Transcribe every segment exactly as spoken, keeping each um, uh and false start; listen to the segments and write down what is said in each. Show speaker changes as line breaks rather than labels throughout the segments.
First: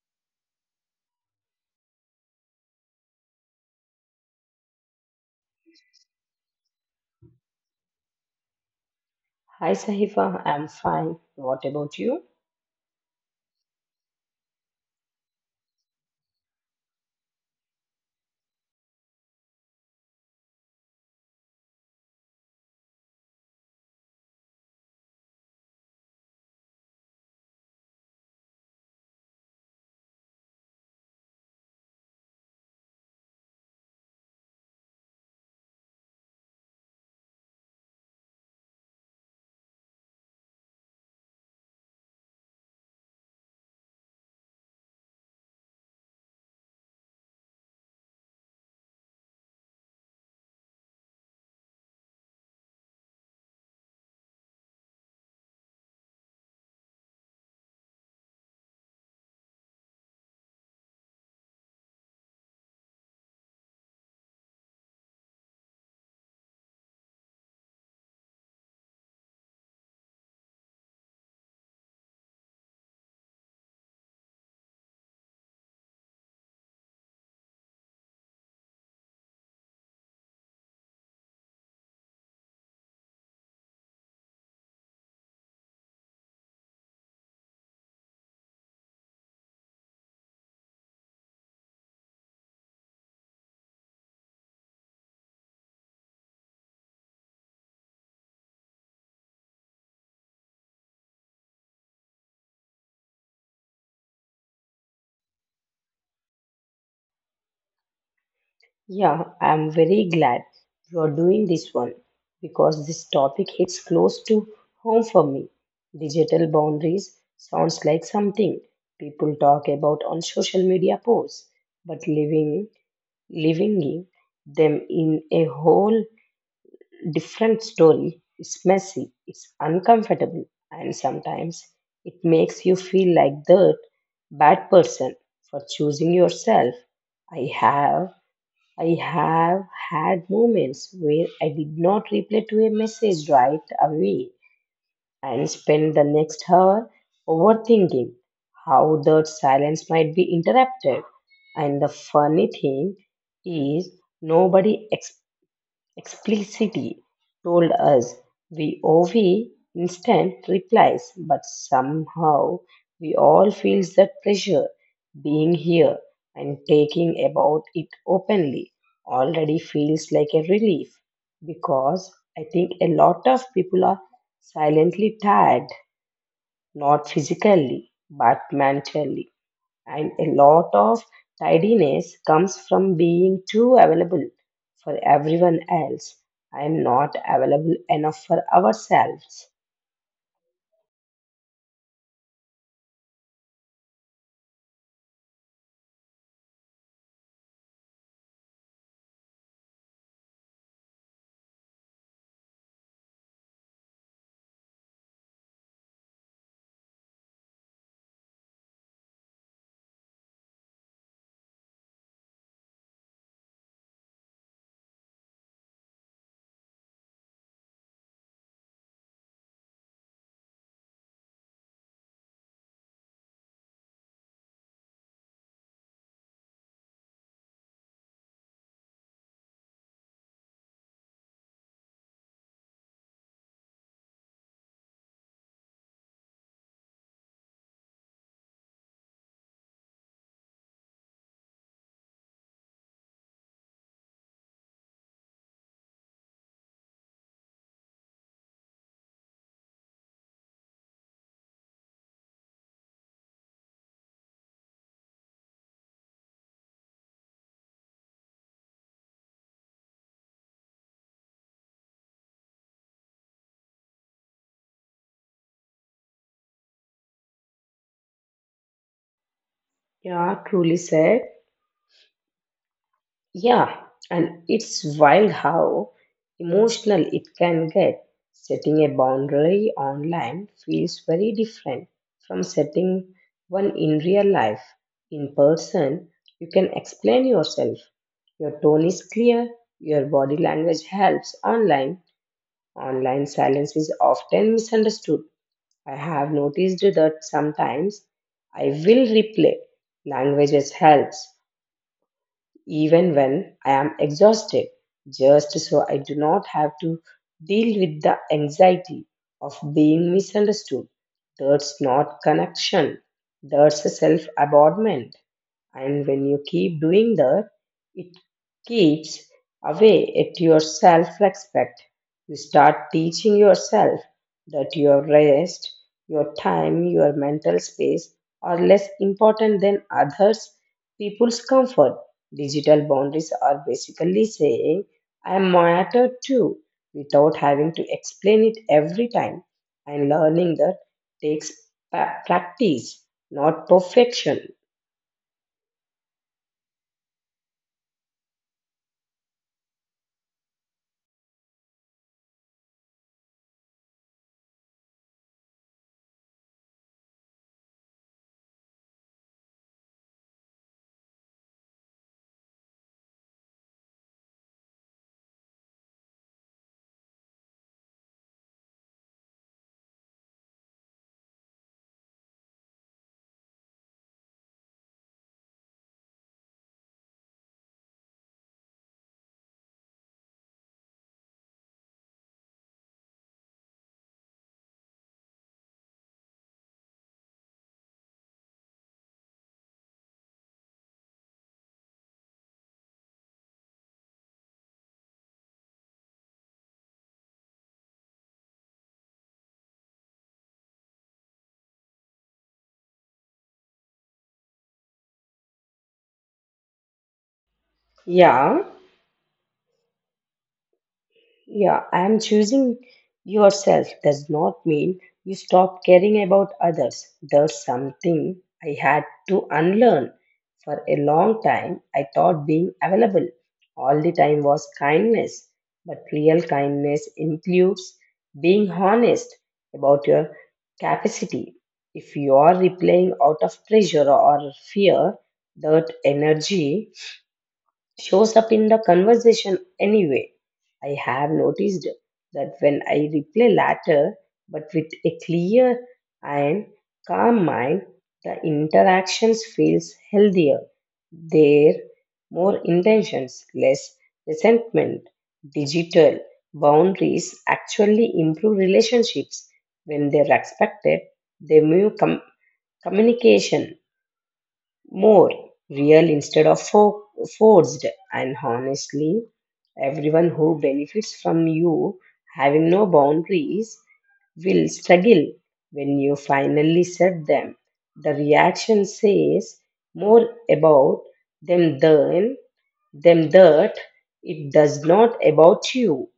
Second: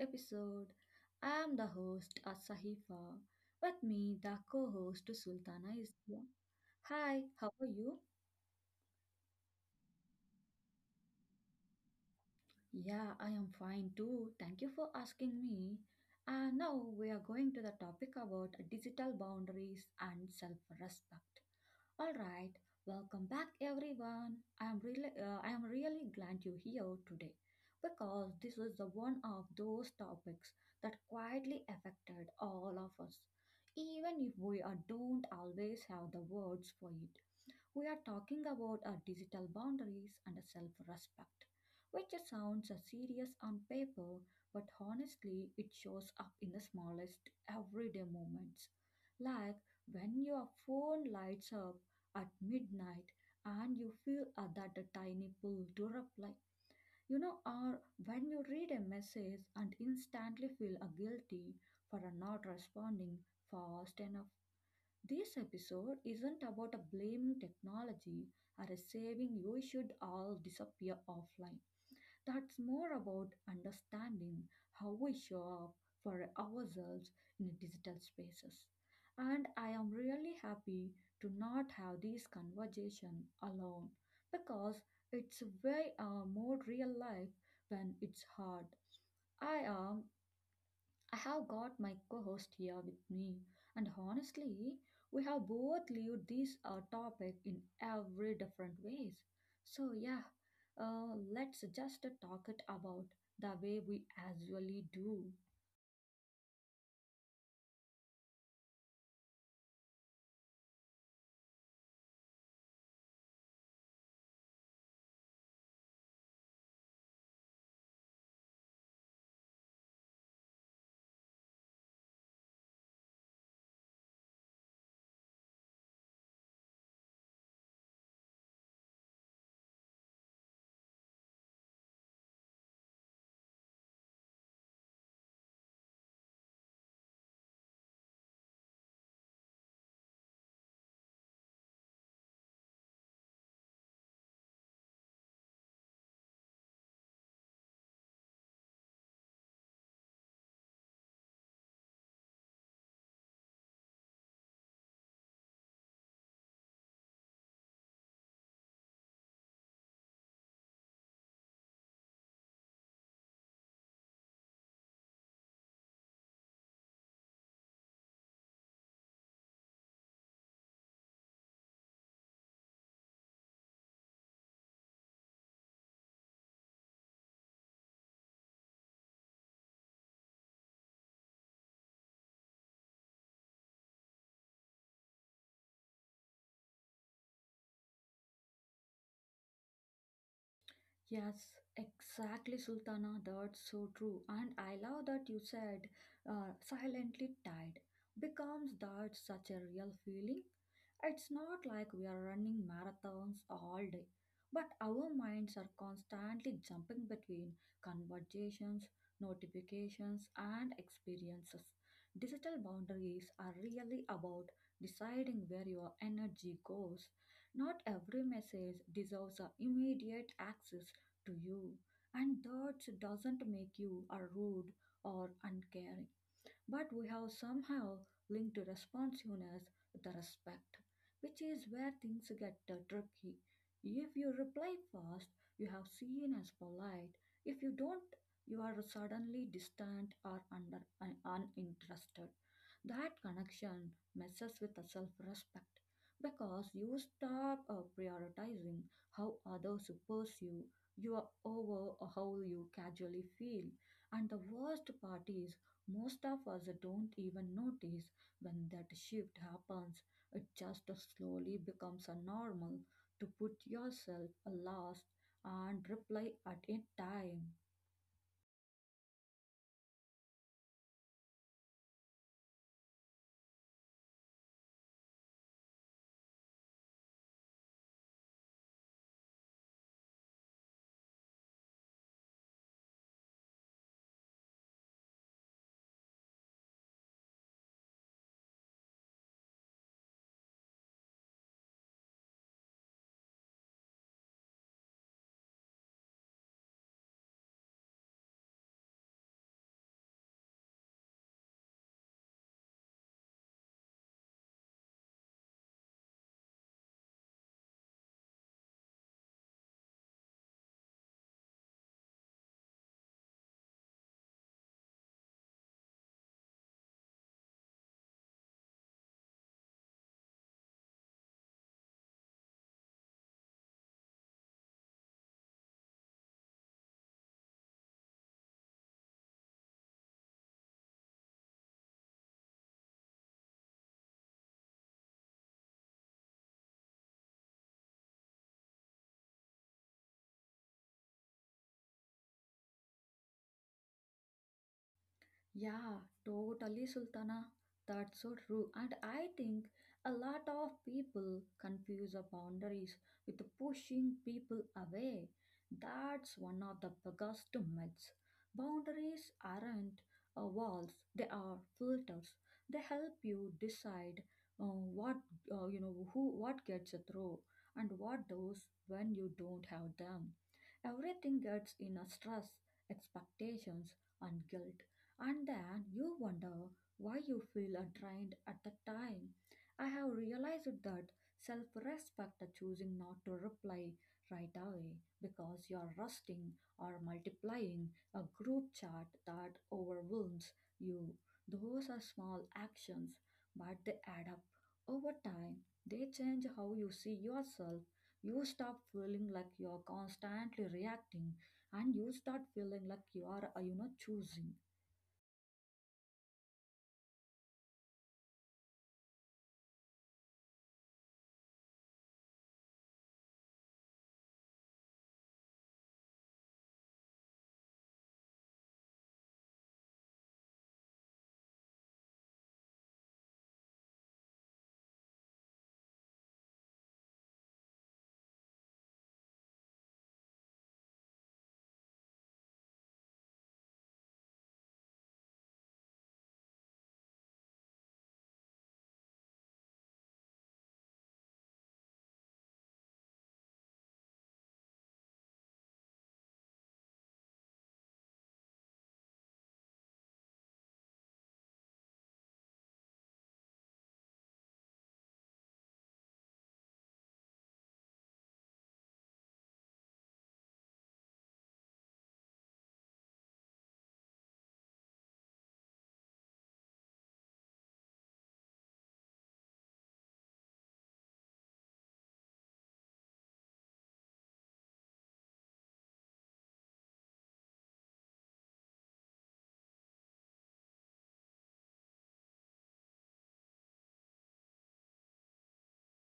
episode. I am the host Asahifa. With me, the co-host Sultana is here. Hi, how are you?
Hi Sahifa, I'm fine. What about you?
Yeah, I am fine too. Thank you for asking me. And now we are going to the topic about digital boundaries and self respect. All right, welcome back everyone. I am really uh, I am really glad you're here today because this is the one of those topics that quietly affected all of us even if we are, don't always have the words for it. We are talking about our digital boundaries and our self respect, which sounds uh, serious on paper, but honestly, it shows up in the smallest everyday moments. Like when your phone lights up at midnight and you feel uh, that a tiny pull to reply. You know, or when you read a message and instantly feel uh, guilty for uh, not responding fast enough. This episode isn't about a blaming technology or a saving you should all disappear offline. That's more about understanding how we show up for ourselves in digital spaces. And I am really happy to not have this conversation alone because it's way uh, more real life when it's hard. I am I have got my co host here with me, and honestly, we have both lived this uh, topic in every different ways. So, yeah, uh, let's just talk it about the way we usually do.
Yeah, I'm very glad you are doing this one because this topic hits close to home for me. Digital boundaries sounds like something people talk about on social media posts, but living living them in a whole different story. It's messy, it's uncomfortable, and sometimes it makes you feel like the bad person for choosing yourself. I have I have had moments where I did not reply to a message right away and spent the next hour overthinking how that silence might be interrupted. And the funny thing is nobody explicitly told us we owe we instant replies, but somehow we all feel that pressure being here and taking about it openly already feels like a relief because I think a lot of people are silently tired, not physically but mentally, and a lot of tidiness comes from being too available for everyone else and not available enough for ourselves.
Yes, exactly, Sultana. That's so true. And I love that you said uh, silently tied. Becomes that such a real feeling? It's not like we are running marathons all day, but our minds are constantly jumping between conversations, notifications, and experiences. Digital boundaries are really about deciding where your energy goes. Not every message deserves a immediate access to you, and that doesn't make you a rude or uncaring but we have somehow linked responsiveness with respect, which is where things get uh, tricky. If you reply fast, you have seen as polite. If you don't, you are suddenly distant or under un- uninterested. That connection messes with the self-respect because you stop uh, prioritizing how others perceive you over how you casually feel. And the worst part is most of us don't even notice when that shift happens. It just slowly becomes a normal to put yourself last and reply at a time.
Yeah, truly said. Yeah, and it's wild how emotional it can get. Setting a boundary online feels very different from setting one in real life. In person, you can explain yourself. Your tone is clear, your body language helps online. Online silence is often misunderstood. I have noticed that sometimes I will replay. Languages helps, even when I am exhausted, just so I do not have to deal with the anxiety of being misunderstood. That's not connection, that's a self abandonment. And when you keep doing that, it keeps away at your self respect. You start teaching yourself that your rest, your time, your mental space are less important than others people's comfort. Digital boundaries are basically saying, I matter too, without having to explain it every time. And learning that takes pa- practice, not perfection.
Yeah, totally, Sultana. That's so true. And I think a lot of people confuse the boundaries with pushing people away. That's one of the biggest myths. Boundaries aren't uh, walls; they are filters. They help you decide uh, what uh, you know, who, what gets through, and what does when you don't have them. Everything gets in a stress, expectations, and guilt and then you wonder why you feel untrained at the time. I have realized that self respect choosing not to reply right away because you're rusting or multiplying a group chat that overwhelms you. Those are small actions, but they add up. Over time, they change how you see yourself. You stop feeling like you're constantly reacting and you start feeling like you are, uh, you know, choosing.
Yeah. Yeah, and choosing yourself does not mean you stop caring about others. There's something I had to unlearn. For a long time, I thought being available all the time was kindness, but real kindness includes being honest about your capacity. If you are replaying out of pressure or fear, that energy shows up in the conversation anyway. I have noticed that when I replay later, but with a clear and calm mind, the interactions feels healthier. There more intentions, less resentment. Digital boundaries actually improve relationships when they're respected. They move com- communication more real instead of fo- forced. And honestly, everyone who benefits from you having no boundaries will struggle when you finally set them. The reaction says more about them than them that it does not about you.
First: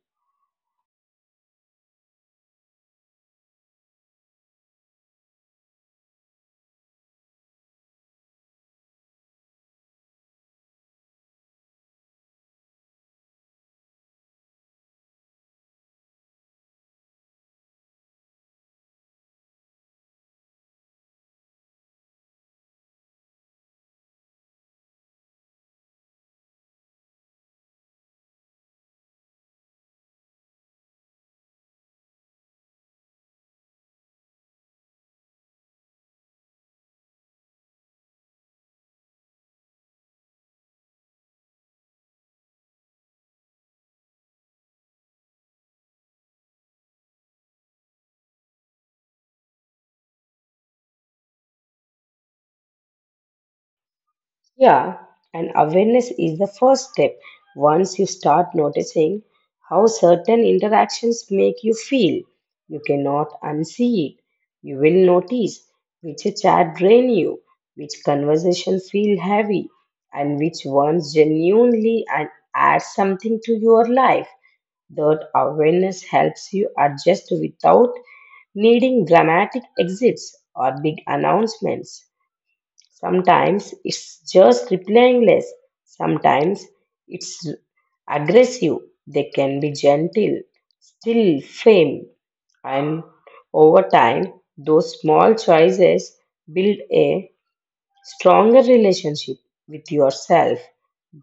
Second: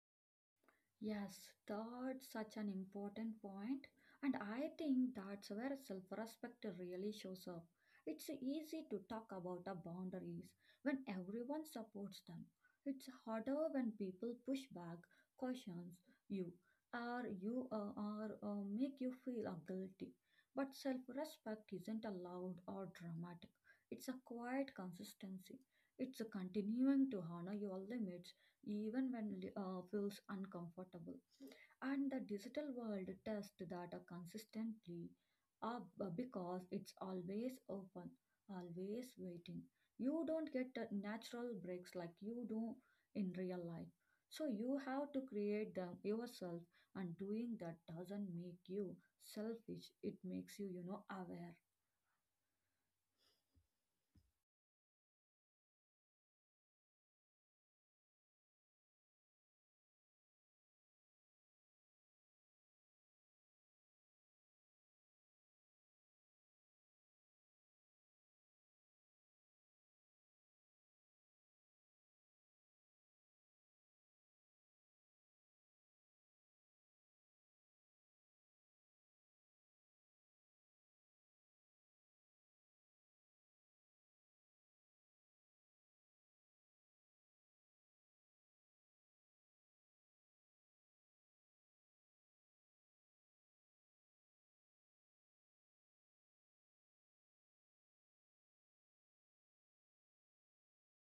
Yes, that's such an important point, and I think that's where self respect really shows up. It's easy to talk about the boundaries when everyone supports them. It's harder when people push back, cautions you, or you uh, or uh, make you feel uh, guilty. But self respect isn't a loud or dramatic. It's a quiet consistency. It's a continuing to honor your limits even when li- uh, feels uncomfortable. And the digital world tests data consistently uh, b- because it's always open, always waiting. You don't get uh, natural breaks like you do in real life. So you have to create them yourself, and doing that doesn't make you selfish. It makes you, you know, aware.
Yeah, and awareness is the first step. Once you start noticing how certain interactions make you feel, you cannot unsee it. You will notice which chat drain you, which conversation feel heavy, and which ones genuinely and add something to your life. That awareness helps you adjust without needing dramatic exits or big announcements. Sometimes it's just replying less. Sometimes it's aggressive. They can be gentle, still firm. And over time, those small choices build a stronger relationship with yourself.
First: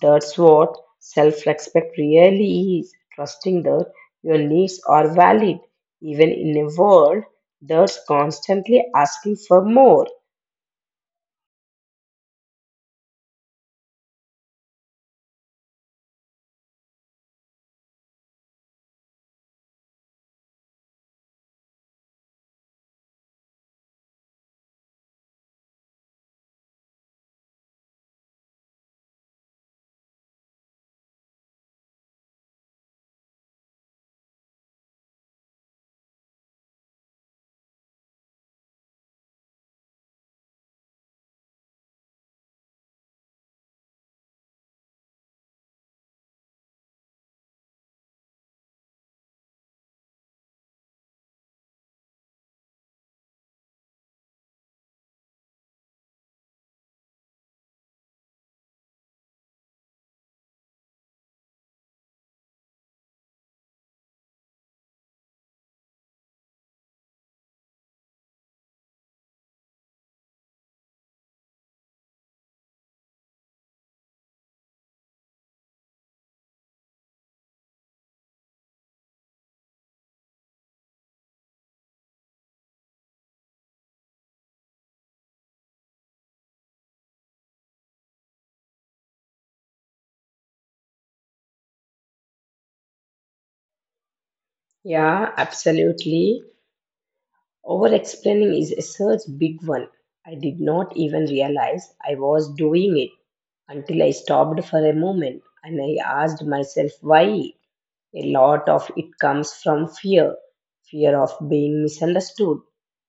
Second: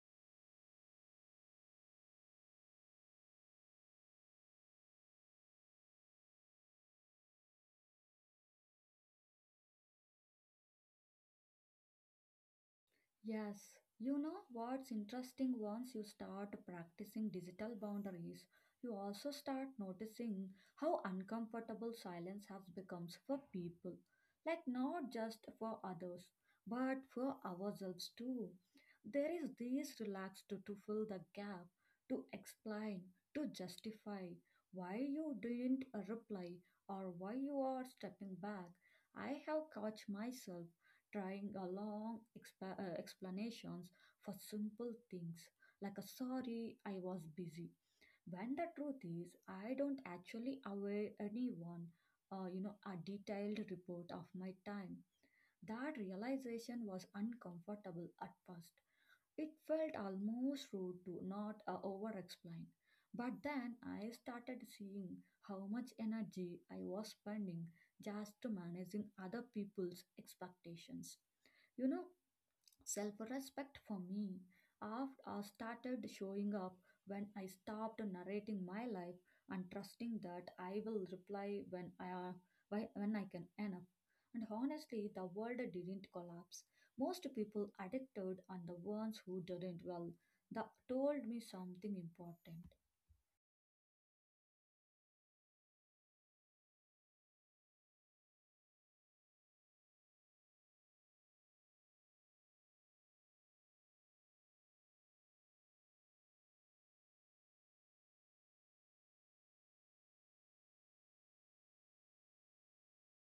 That's what self respect really is trusting that your needs are valid, even in a world that's constantly asking for more.
Yes, you know what's interesting once you start practicing digital boundaries, you also start noticing how uncomfortable silence has becomes for people. Like not just for others, but for ourselves too. There is this relax to, to fill the gap, to explain, to justify why you didn't reply or why you are stepping back. I have caught myself trying a long expa- uh, explanations for simple things like a sorry I was busy when the truth is I don't actually aware anyone uh, you know a detailed report of my time. That realization was uncomfortable at first. It felt almost rude to not uh, over explain, but then I started seeing how much energy I was spending just to managing other people's expectations you know Self respect for me af- uh, started showing up when I stopped narrating my life and trusting that I will reply when I, uh, why- when I can enough. And honestly, the world didn't collapse. Most people addicted and the ones who didn't, well, that told me something important.
Yeah, absolutely. Over explaining is a such big one. I did not even realize I was doing it until I stopped for a moment and I asked myself why. A lot of it comes from fear fear of being misunderstood,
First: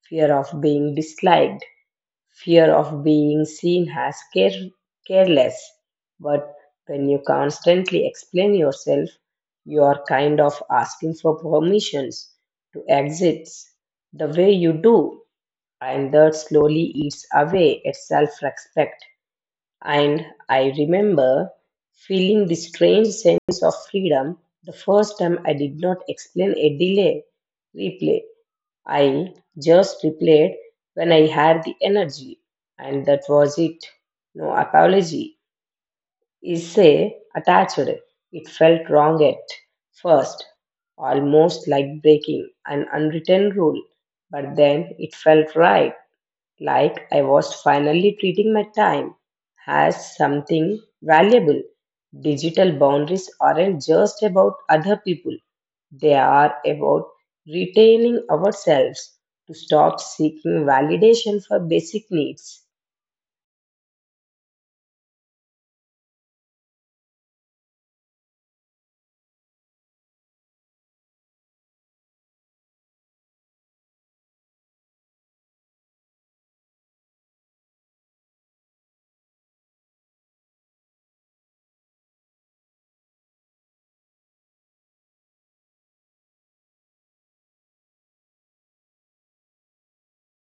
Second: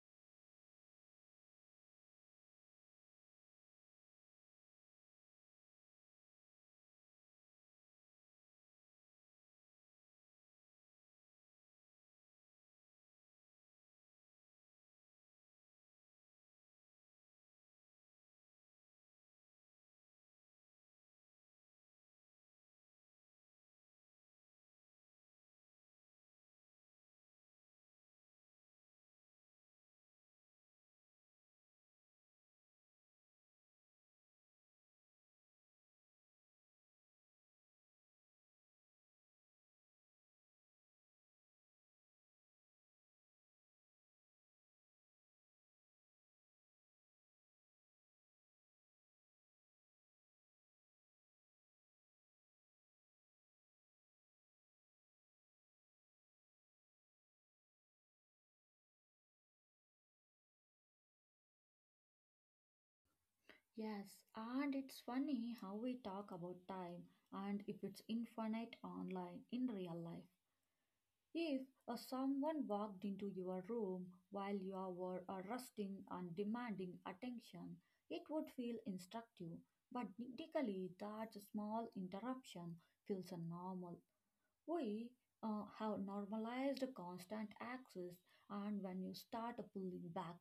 fear of being disliked, fear of being seen as care- careless. But when you constantly explain yourself, you are kind of asking for permissions to exit the way you do, and that slowly eats away at self respect. And I remember feeling this strange sense of freedom the first time I did not explain a delay replay. I just replayed when I had the energy, and that was it. No apology is say attached. It felt wrong at first, almost like breaking an unwritten rule, but then it felt right like I was finally treating my time as something valuable. Digital boundaries aren't just about other people, they are about retaining ourselves to stop seeking validation for basic needs.
Yes, and it's funny how we talk about time and if it's infinite online in real life. If uh, someone walked into your room while you were uh, resting and demanding attention, it would feel instructive, but technically that small interruption feels uh, normal. We uh, have normalized constant access, and when you start pulling back,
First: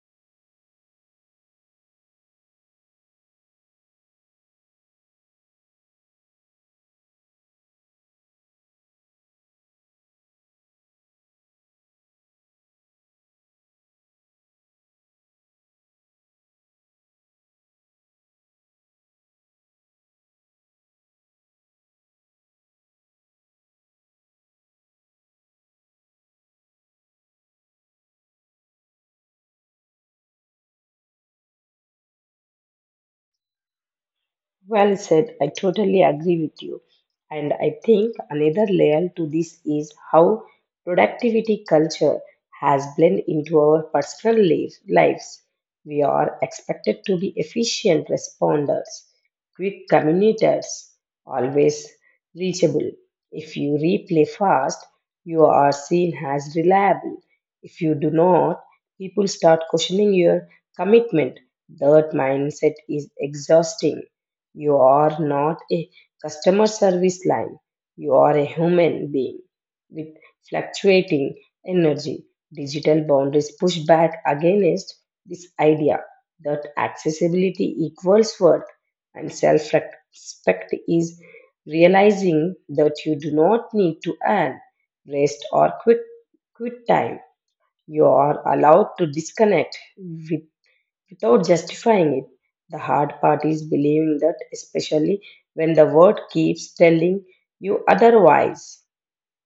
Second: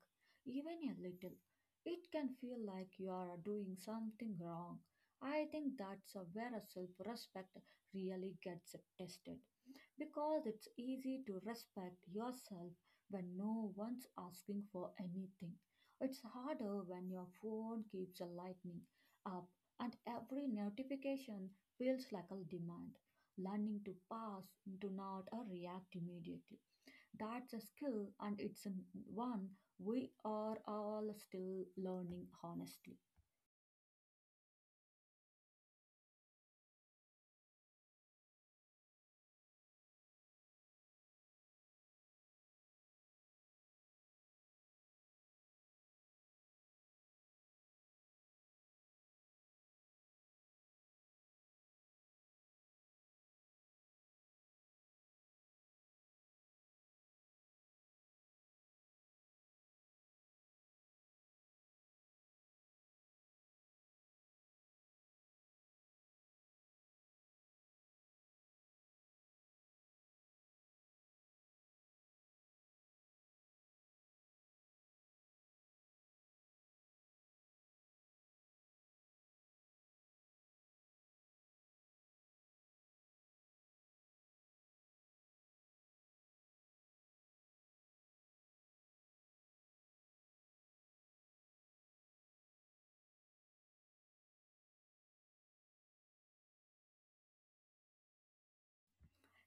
even a little, it can feel like you are doing something wrong. I think that's uh, where self respect really gets tested. Because it's easy to respect yourself when no one's asking for anything. It's harder when your phone keeps lighting up and every notification feels like a demand. Learning to pass, to not or react immediately. That's a skill and it's an one we are all still learning honestly.
Well said. I totally agree with you. And I think another layer to this is how productivity culture has blended into our personal life- lives. We are expected to be efficient responders, quick communicators, always reachable. If you reply fast, you are seen as reliable. If you do not, people start questioning your commitment. That mindset is exhausting. You are not a customer service line. You are a human being with fluctuating energy. Digital boundaries push back against this idea that accessibility equals worth, and self respect is realizing that you do not need to earn rest or quit, quit time. You are allowed to disconnect with without justifying it. The hard part is believing that, especially when the world keeps telling you otherwise.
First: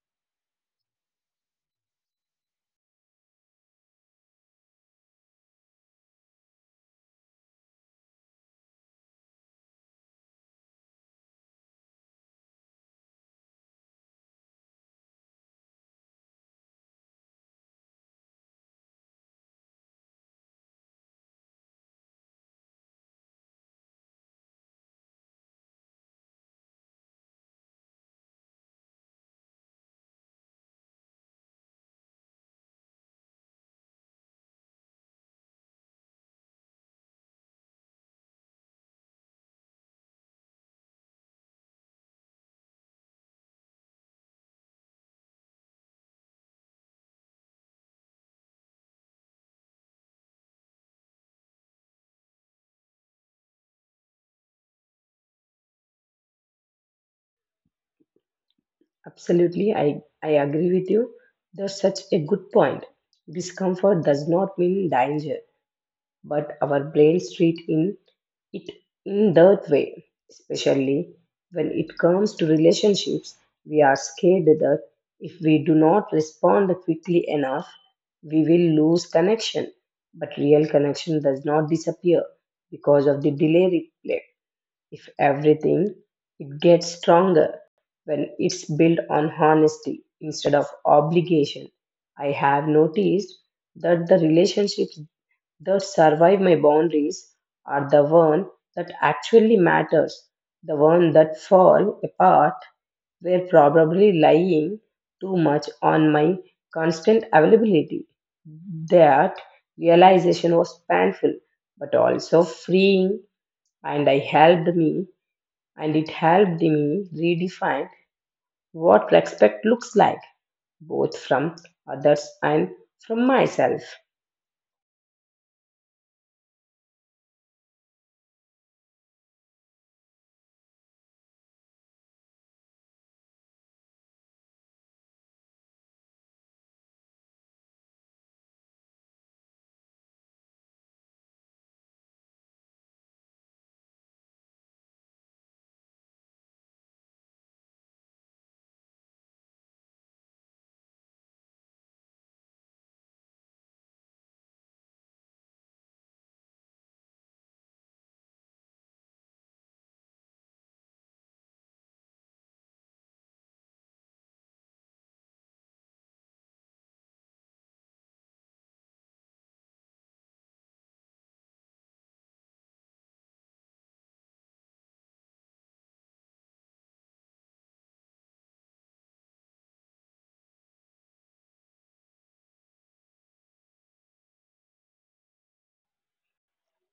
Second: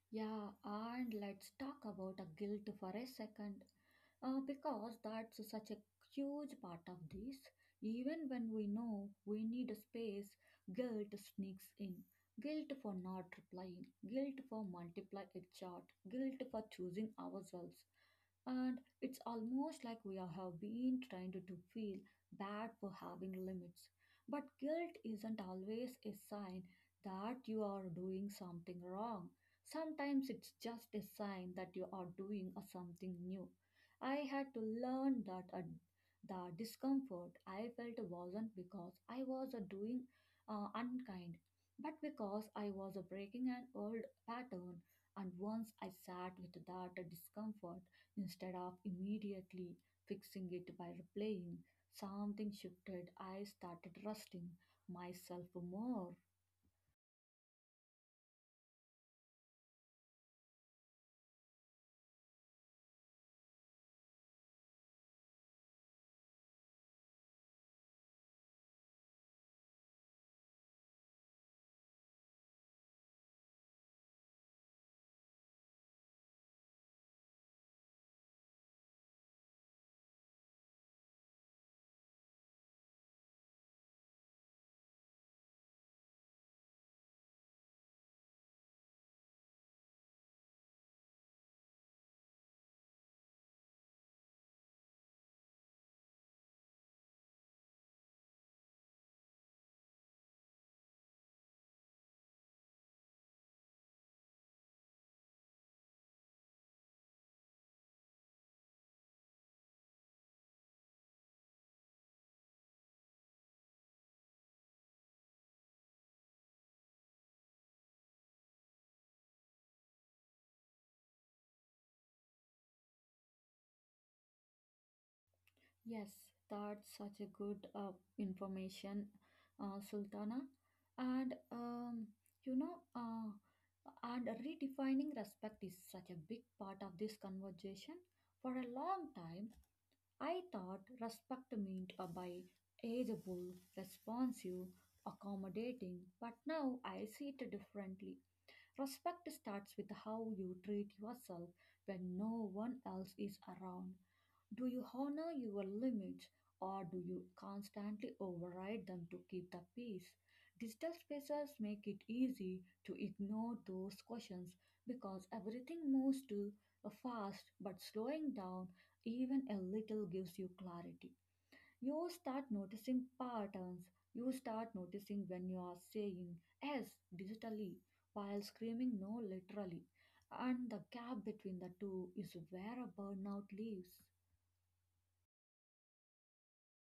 Yeah, and let's talk about a guilt for a second, uh, because that's such a huge part of this. Even when we know we need a space, guilt sneaks in. Guilt for not replying, guilt for multiply a chart, guilt for choosing ourselves. And it's almost like we are- have been trained to to feel bad for having limits. But guilt isn't always a sign that you are doing something wrong. Sometimes it's just a sign that you are doing a something new. I had to learn that a, the discomfort I felt wasn't because I was a doing uh, unkind, but because I was a breaking an old pattern. And once I sat with that discomfort instead of immediately fixing it by replaying, something shifted. I started trusting myself more.
Absolutely, I, I agree with you. That's such a good point. Discomfort does not mean danger, but our brains treat it it in that way, especially when it comes to relationships, we are scared that if we do not respond quickly enough, we will lose connection. But real connection does not disappear because of the delay replay. If everything, it gets stronger when it's built on honesty instead of obligation. I have noticed that the relationships the survive my boundaries are the one that actually matters, the one that fall apart were probably lying too much on my constant availability. That realization was painful but also freeing, and I helped me and it helped me redefine what respect looks like both from others and from myself.
Yes, that's such a good uh, information, uh, Sultana. And um, you know, uh, and redefining respect is such a big part of this conversation. For a long time, I thought respect meant uh, by ageable, responsive, accommodating, but now I see it differently. Respect starts with how you treat yourself when no one else is around. Do you honor your limits or do you constantly override them to keep the peace? Digital spaces make it easy to ignore those questions because everything moves too fast, but slowing down even a little gives you clarity. You start noticing patterns. You start noticing when you are saying yes digitally while screaming no literally. And the gap between the two is where a burnout lives.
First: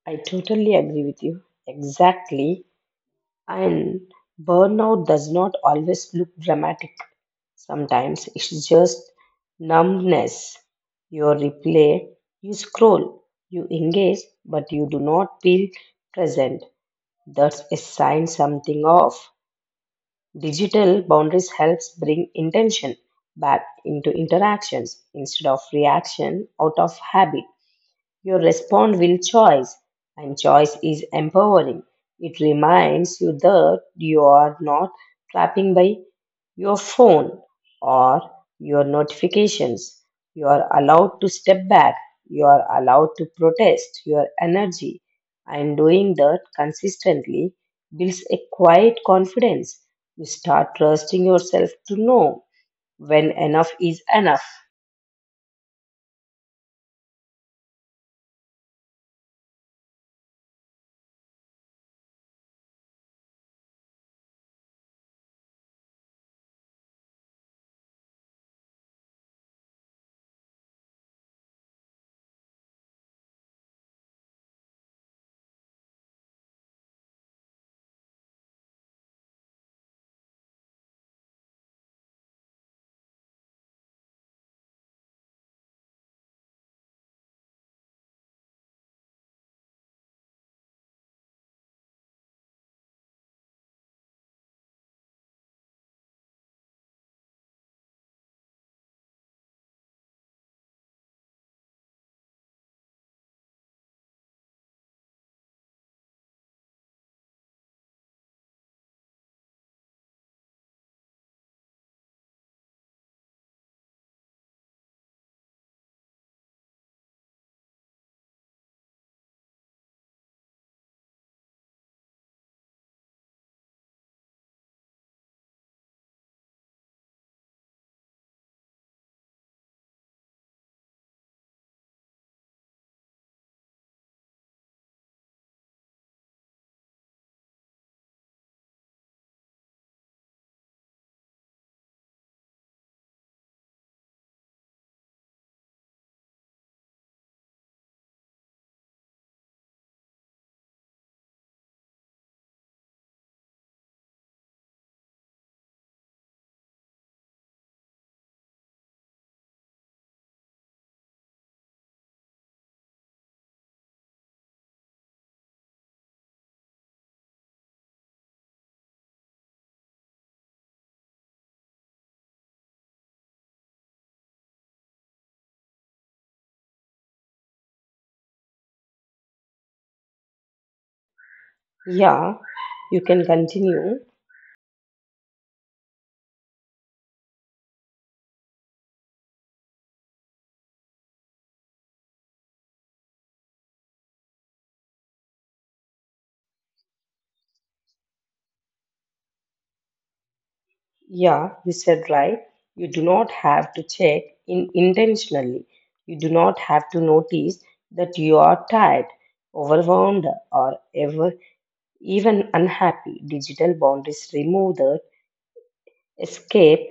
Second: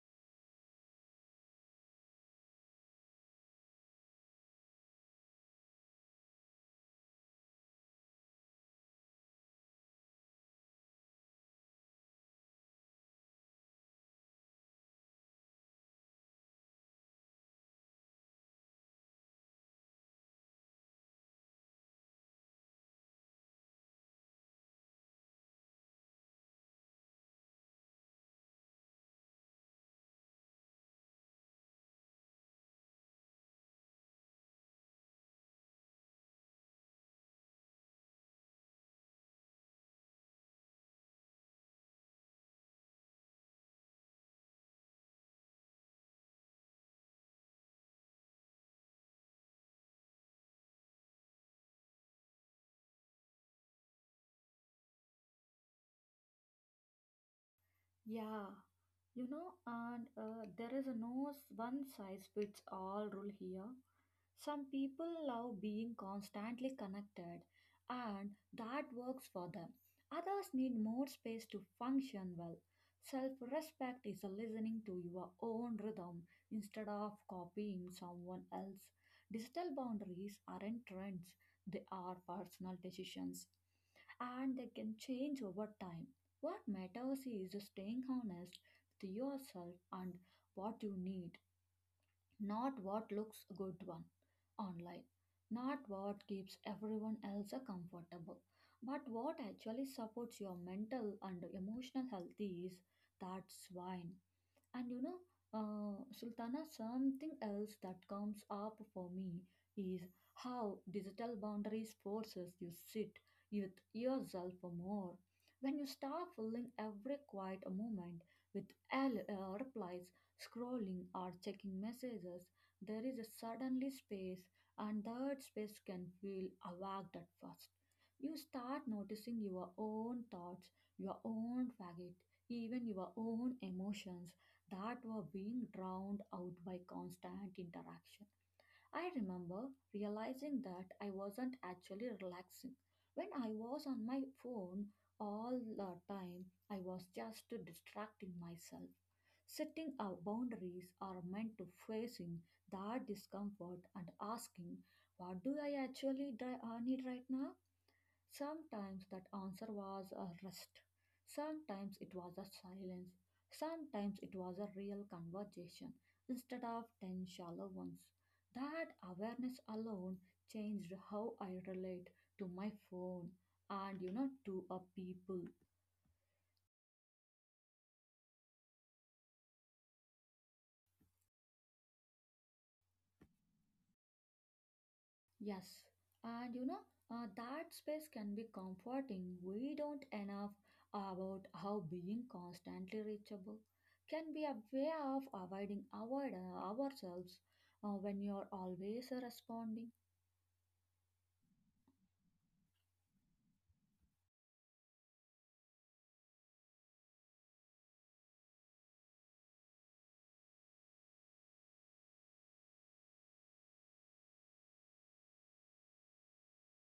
I totally agree with you. Exactly. And burnout does not always look dramatic. Sometimes it's just numbness. You replay, you scroll, you engage, but you do not feel present. That's a sign something off. Digital boundaries helps bring intention back into interactions instead of reaction out of habit. Your response will choice, and choice is empowering. It reminds you that you are not trapping by your phone or your notifications. You are allowed to step back. You are allowed to protest your energy. And doing that consistently builds a quiet confidence. You start trusting yourself to know when enough is enough.
Yeah, you know, and uh, there is no one size fits all rule here. Some people love being constantly connected and that works for them. Others need more space to function well. Self respect is listening to your own rhythm instead of copying someone else. Digital boundaries aren't trends, they are personal decisions and they can change over time. What matters is staying honest with yourself and what you need, not what looks good one online, not what keeps everyone else uh, comfortable, but what actually supports your mental and emotional health is that's wine. And you know, uh, Sultana, something else that comes up for me is how digital boundaries forces you sit with yourself more. When you start filling every quiet moment with L- uh, replies, scrolling or checking messages, there is a suddenly space, and that space can feel awkward at first. You start noticing your own thoughts, your own fatigue, even your own emotions that were being drowned out by constant interaction. I remember realizing that I wasn't actually relaxing. When I was on my phone all the time, I was just distracting myself. Setting our boundaries are meant to facing that discomfort and asking, what do I actually dri- uh, need right now? Sometimes that answer was a rest, sometimes it was a silence, sometimes it was a real conversation instead of ten shallow ones. That awareness alone changed how I relate to my phone and you know to a people.
Yeah, you can continue.
Yes, and you know, uh, that space can be comforting. We don't enough about how being constantly reachable can be a way of avoiding our, uh, ourselves uh, when you're always responding.
Yeah, you said right. You do not have to check in intentionally. You do not have to notice that you are tired, overwhelmed, or ever even unhappy. Digital boundaries remove the escape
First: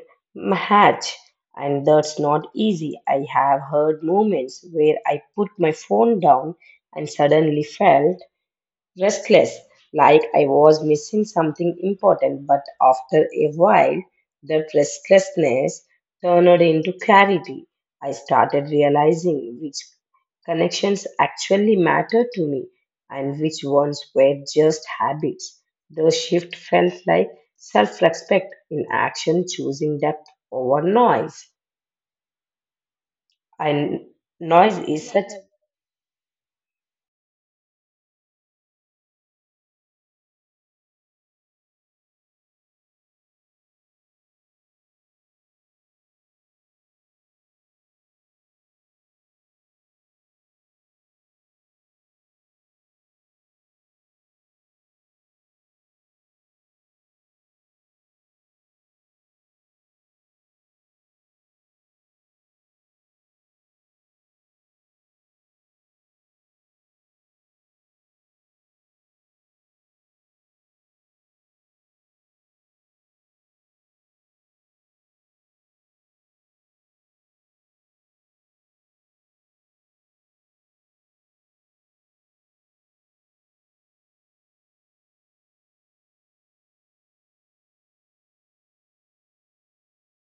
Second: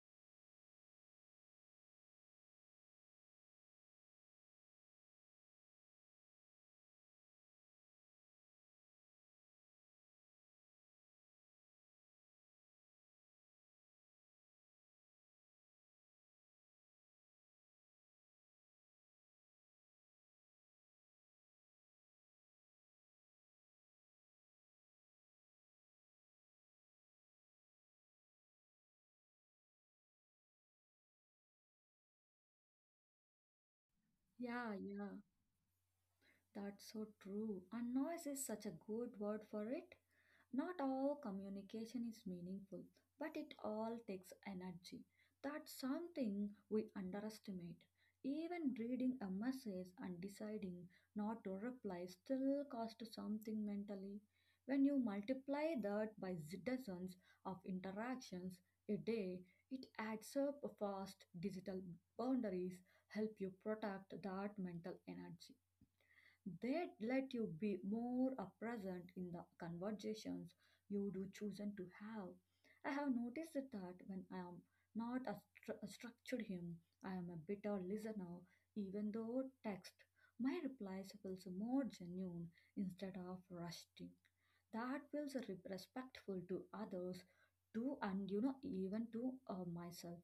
hatch, and that's not easy. I have heard moments where I put my phone down and suddenly felt restless, like I was missing something important, but after a while, that restlessness turned into clarity. I started realizing which connections actually matter to me and which ones were just habits. The shift felt like self respect in action, choosing depth over noise. And
Yeah,
noise
yeah.
is such.
That's so true. And noise is such a good word for it. Not all communication is meaningful, but it all takes energy. That's something we underestimate. Even reading a message and deciding not to reply still costs something mentally. When you multiply that by dozens of interactions a day, it adds up fast. Digital boundaries help you protect that mental energy. They let you be more uh, present in the conversations you do chosen to have. I have noticed that when I am not a, stru- a structured hymn, I am a bitter listener, even though text. My replies feels more genuine instead of rusting. That feels re- respectful to others, to and you know even to uh, myself.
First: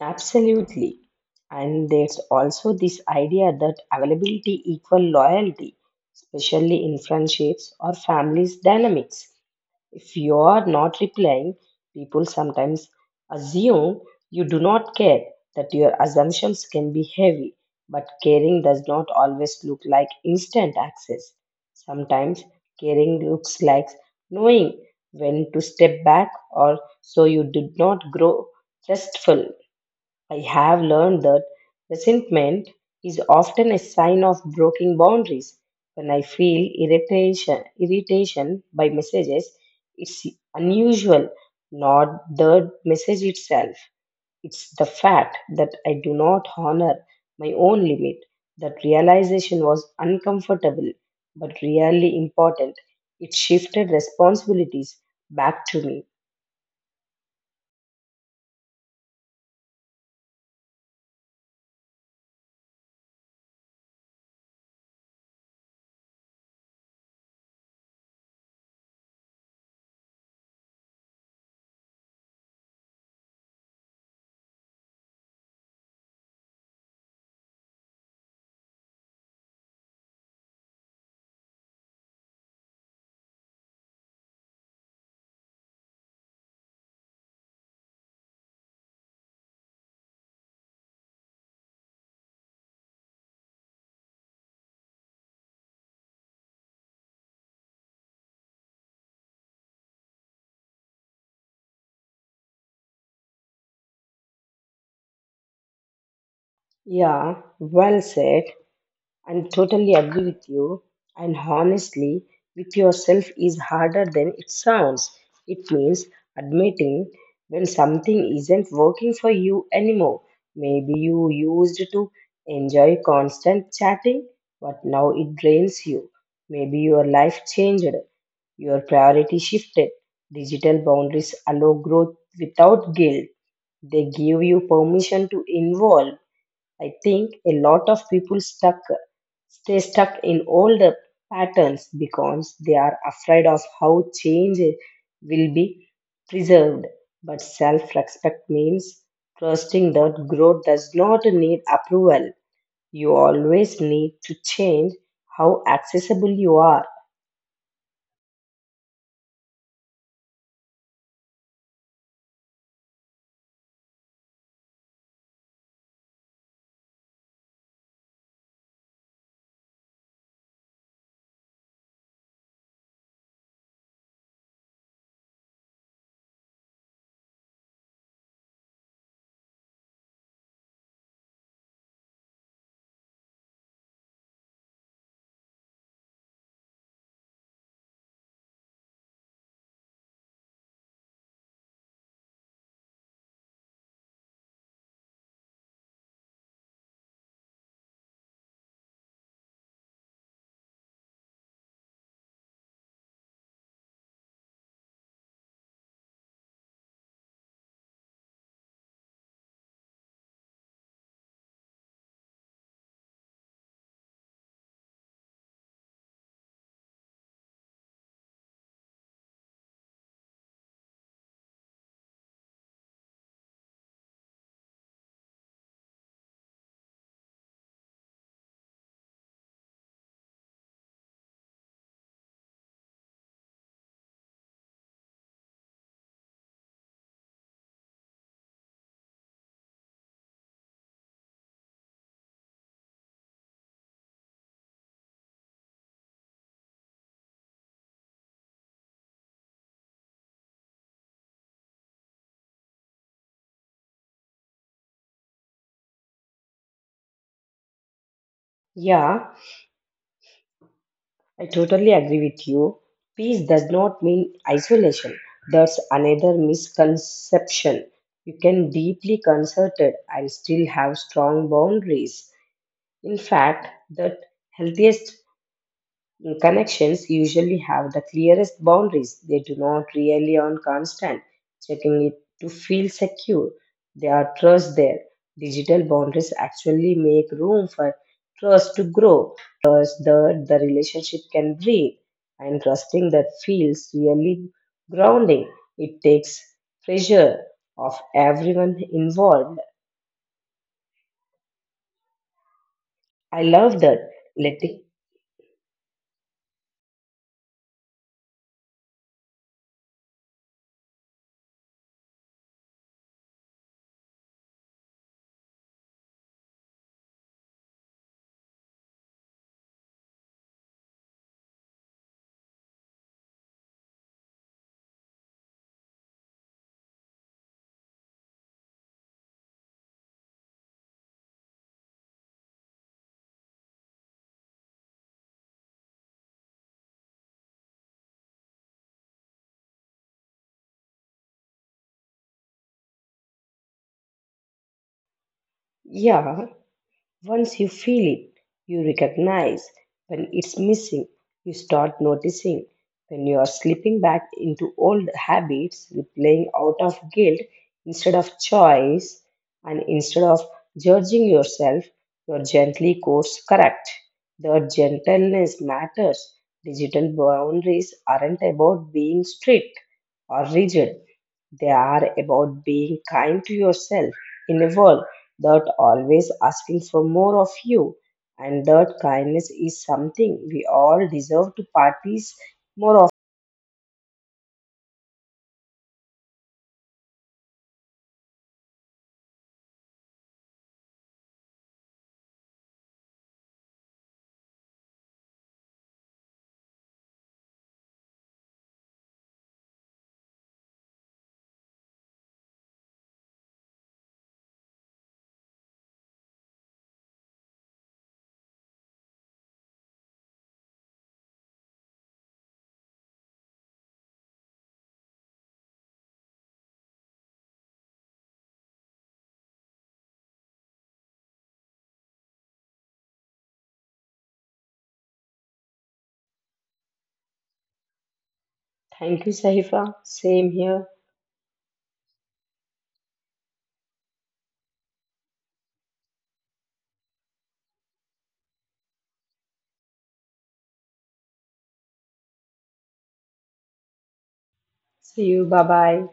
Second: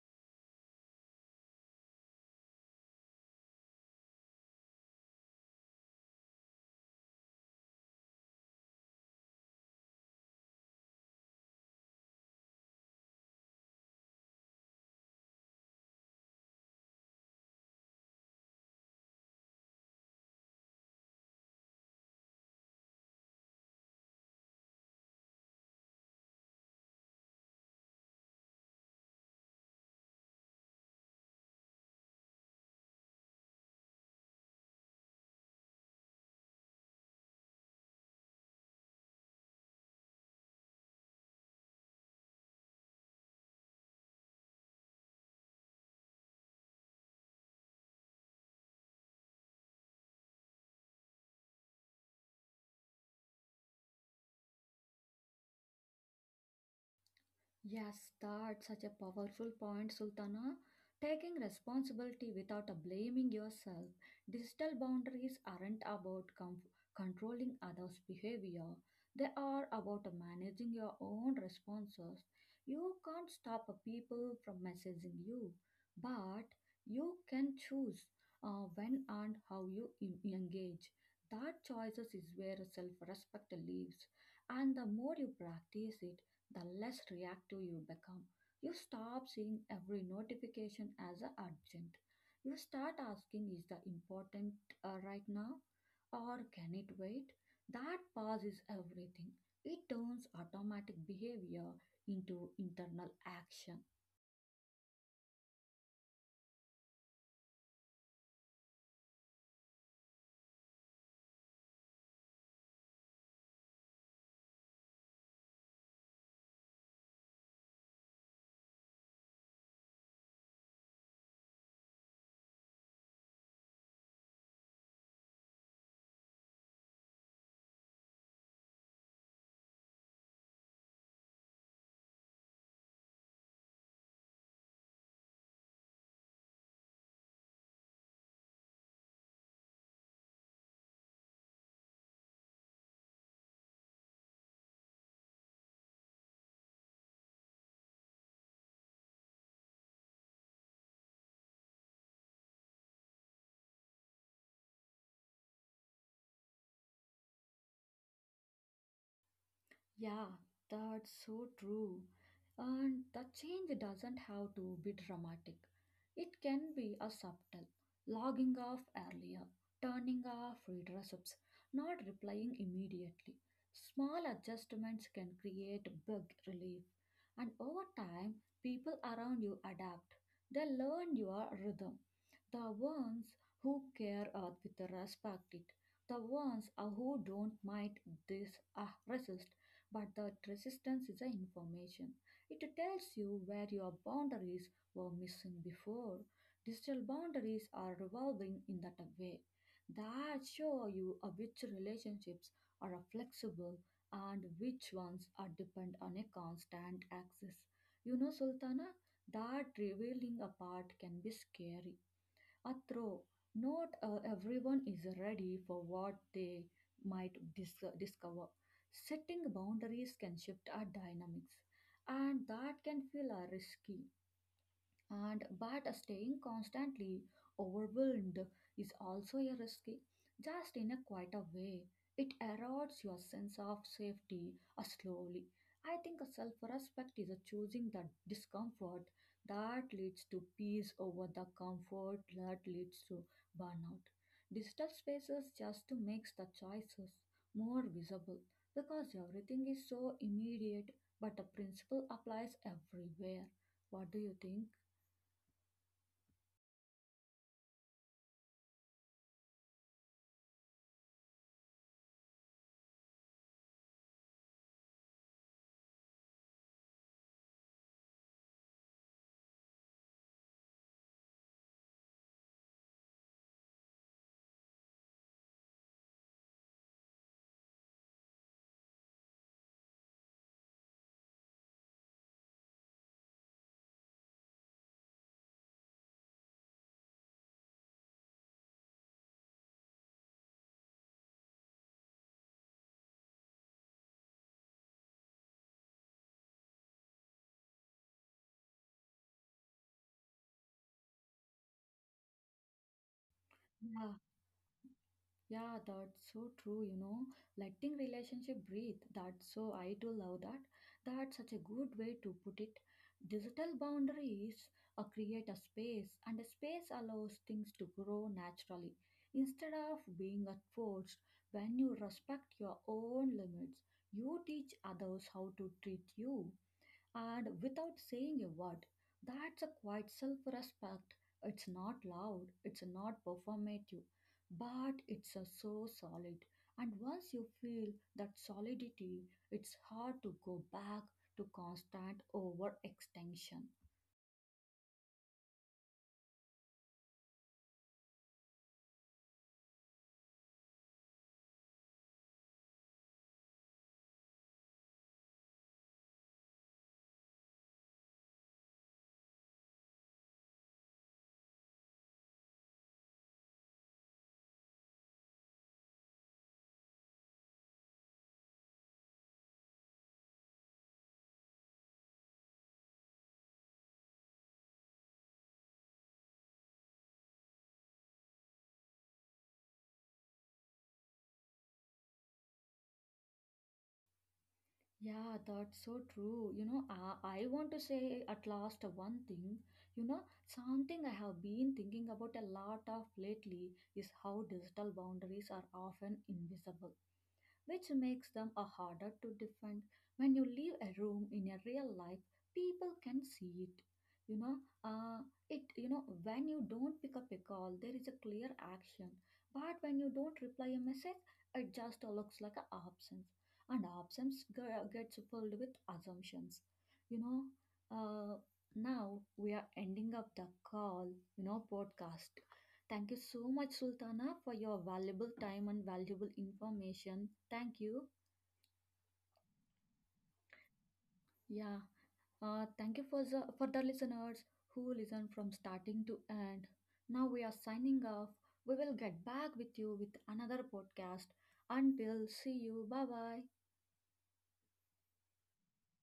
Absolutely. And there's also this idea that availability equal loyalty, especially in friendships or families dynamics. If you are not replying, people sometimes assume you do not care, that your assumptions can be heavy, but caring does not always look like instant access. Sometimes caring looks like knowing when to step back or so you did not grow restful. I have learned that resentment is often a sign of broken boundaries. When I feel irritation, irritation by messages, it's unusual, not the message itself. It's the fact that I do not honor my own limit. That realization was uncomfortable but really important. It shifted responsibilities back to me.
Yes, that's such a powerful point, Sultana. Taking responsibility without a blaming yourself. Digital boundaries aren't about com- controlling others' behavior, they are about managing your own responses. You can't stop a people from messaging you, but you can choose uh, when and how you en- engage. That choices is where self respect lives, and the more you practice it, the less reactive you become. You stop seeing every notification as a urgent. You start asking, is the important uh, right now or can it wait? That pause is everything. It turns automatic behavior into internal action.
Yeah, well said. And totally agree with you. And honestly, with yourself is harder than it sounds. It means admitting when something isn't working for you anymore. Maybe you used to enjoy constant chatting, but now it drains you. Maybe your life changed, your priority shifted. Digital boundaries allow growth without guilt. They give you permission to involve. I think a lot of people stuck stay stuck in old patterns because they are afraid of how change will be preserved. But self respect means trusting that growth does not need approval. You always need to change how accessible you are.
Yeah, that's so true. And the change doesn't have to be dramatic. It can be a subtle, logging off earlier, turning off read receipts, not replying immediately. Small adjustments can create big relief. And over time, people around you adapt. They learn your rhythm. The ones who care uh, with respect it. The ones uh, who don't mind this uh, resist. But that resistance is an information. It tells you where your boundaries were missing before. Digital boundaries are revolving in that way. That show you uh, which relationships are uh, flexible and which ones are depend on a constant access. You know, Sultana, that revealing apart can be scary a throw. Not uh, everyone is ready for what they might dis- discover. Setting boundaries can shift our dynamics, and that can feel uh, risky and but staying constantly overwhelmed is also a risky, just in a quieter way. It erodes your sense of safety uh, slowly. I think a self-respect is a choosing the discomfort that leads to peace over the comfort that leads to burnout. Digital spaces just to makes the choices more visible because everything is so immediate, but the principle applies everywhere. What do you think?
Yeah, I totally agree with you. Peace does not mean isolation. That's another misconception. You can deeply concerted and still have strong boundaries. In fact, the healthiest connections usually have the clearest boundaries. They do not rely on constant checking it to feel secure. They are trust there. Digital boundaries actually make room for trust to grow, trust that the relationship can breathe, and trusting that feels really grounding. It takes pressure off everyone involved. I love
Yeah,
that. Letting,
yeah, that's so true, you know. Letting relationship breathe, that's so I do love that. That's such a good way to put it. Digital boundaries uh, create a space, and a space allows things to grow naturally instead of being uh, forced. When you respect your own limits, you teach others how to treat you and without saying a word. That's a quiet self respect. It's not loud, it's not performative, but it's a so solid. And once you feel that solidity, it's hard to go back to constant overextension.
yeah. Once you feel it, you recognize when it's missing. You start noticing when you are slipping back into old habits, replaying out of guilt instead of choice, and instead of judging yourself, you're gently course correct. The gentleness matters. Digital boundaries aren't about being strict or rigid, they are about being kind to yourself in a world that always asking for more of you. And that kindness is something we all deserve to practice more of.
Yeah, that's so true. You know, I, I want to say at last one thing. You know, something I have been thinking about a lot of lately is how digital boundaries are often invisible, which makes them a harder to defend. When you leave a room in a real life, people can see it. You know, uh, it you know when you don't pick up a call, there is a clear action. But when you don't reply a message, it just looks like an absence, and absence ge- gets filled with assumptions. You know, uh, now we are ending up the call. You know, podcast. Thank you so much, Sultana, for your valuable time and valuable information. Thank you.
Thank you, Sahifa. Same here.
Yeah. Uh, thank you for the for the listeners who listen from starting to end. Now we are signing off. We will get back with you with another podcast. Until see you. Bye bye.
See you. Bye bye.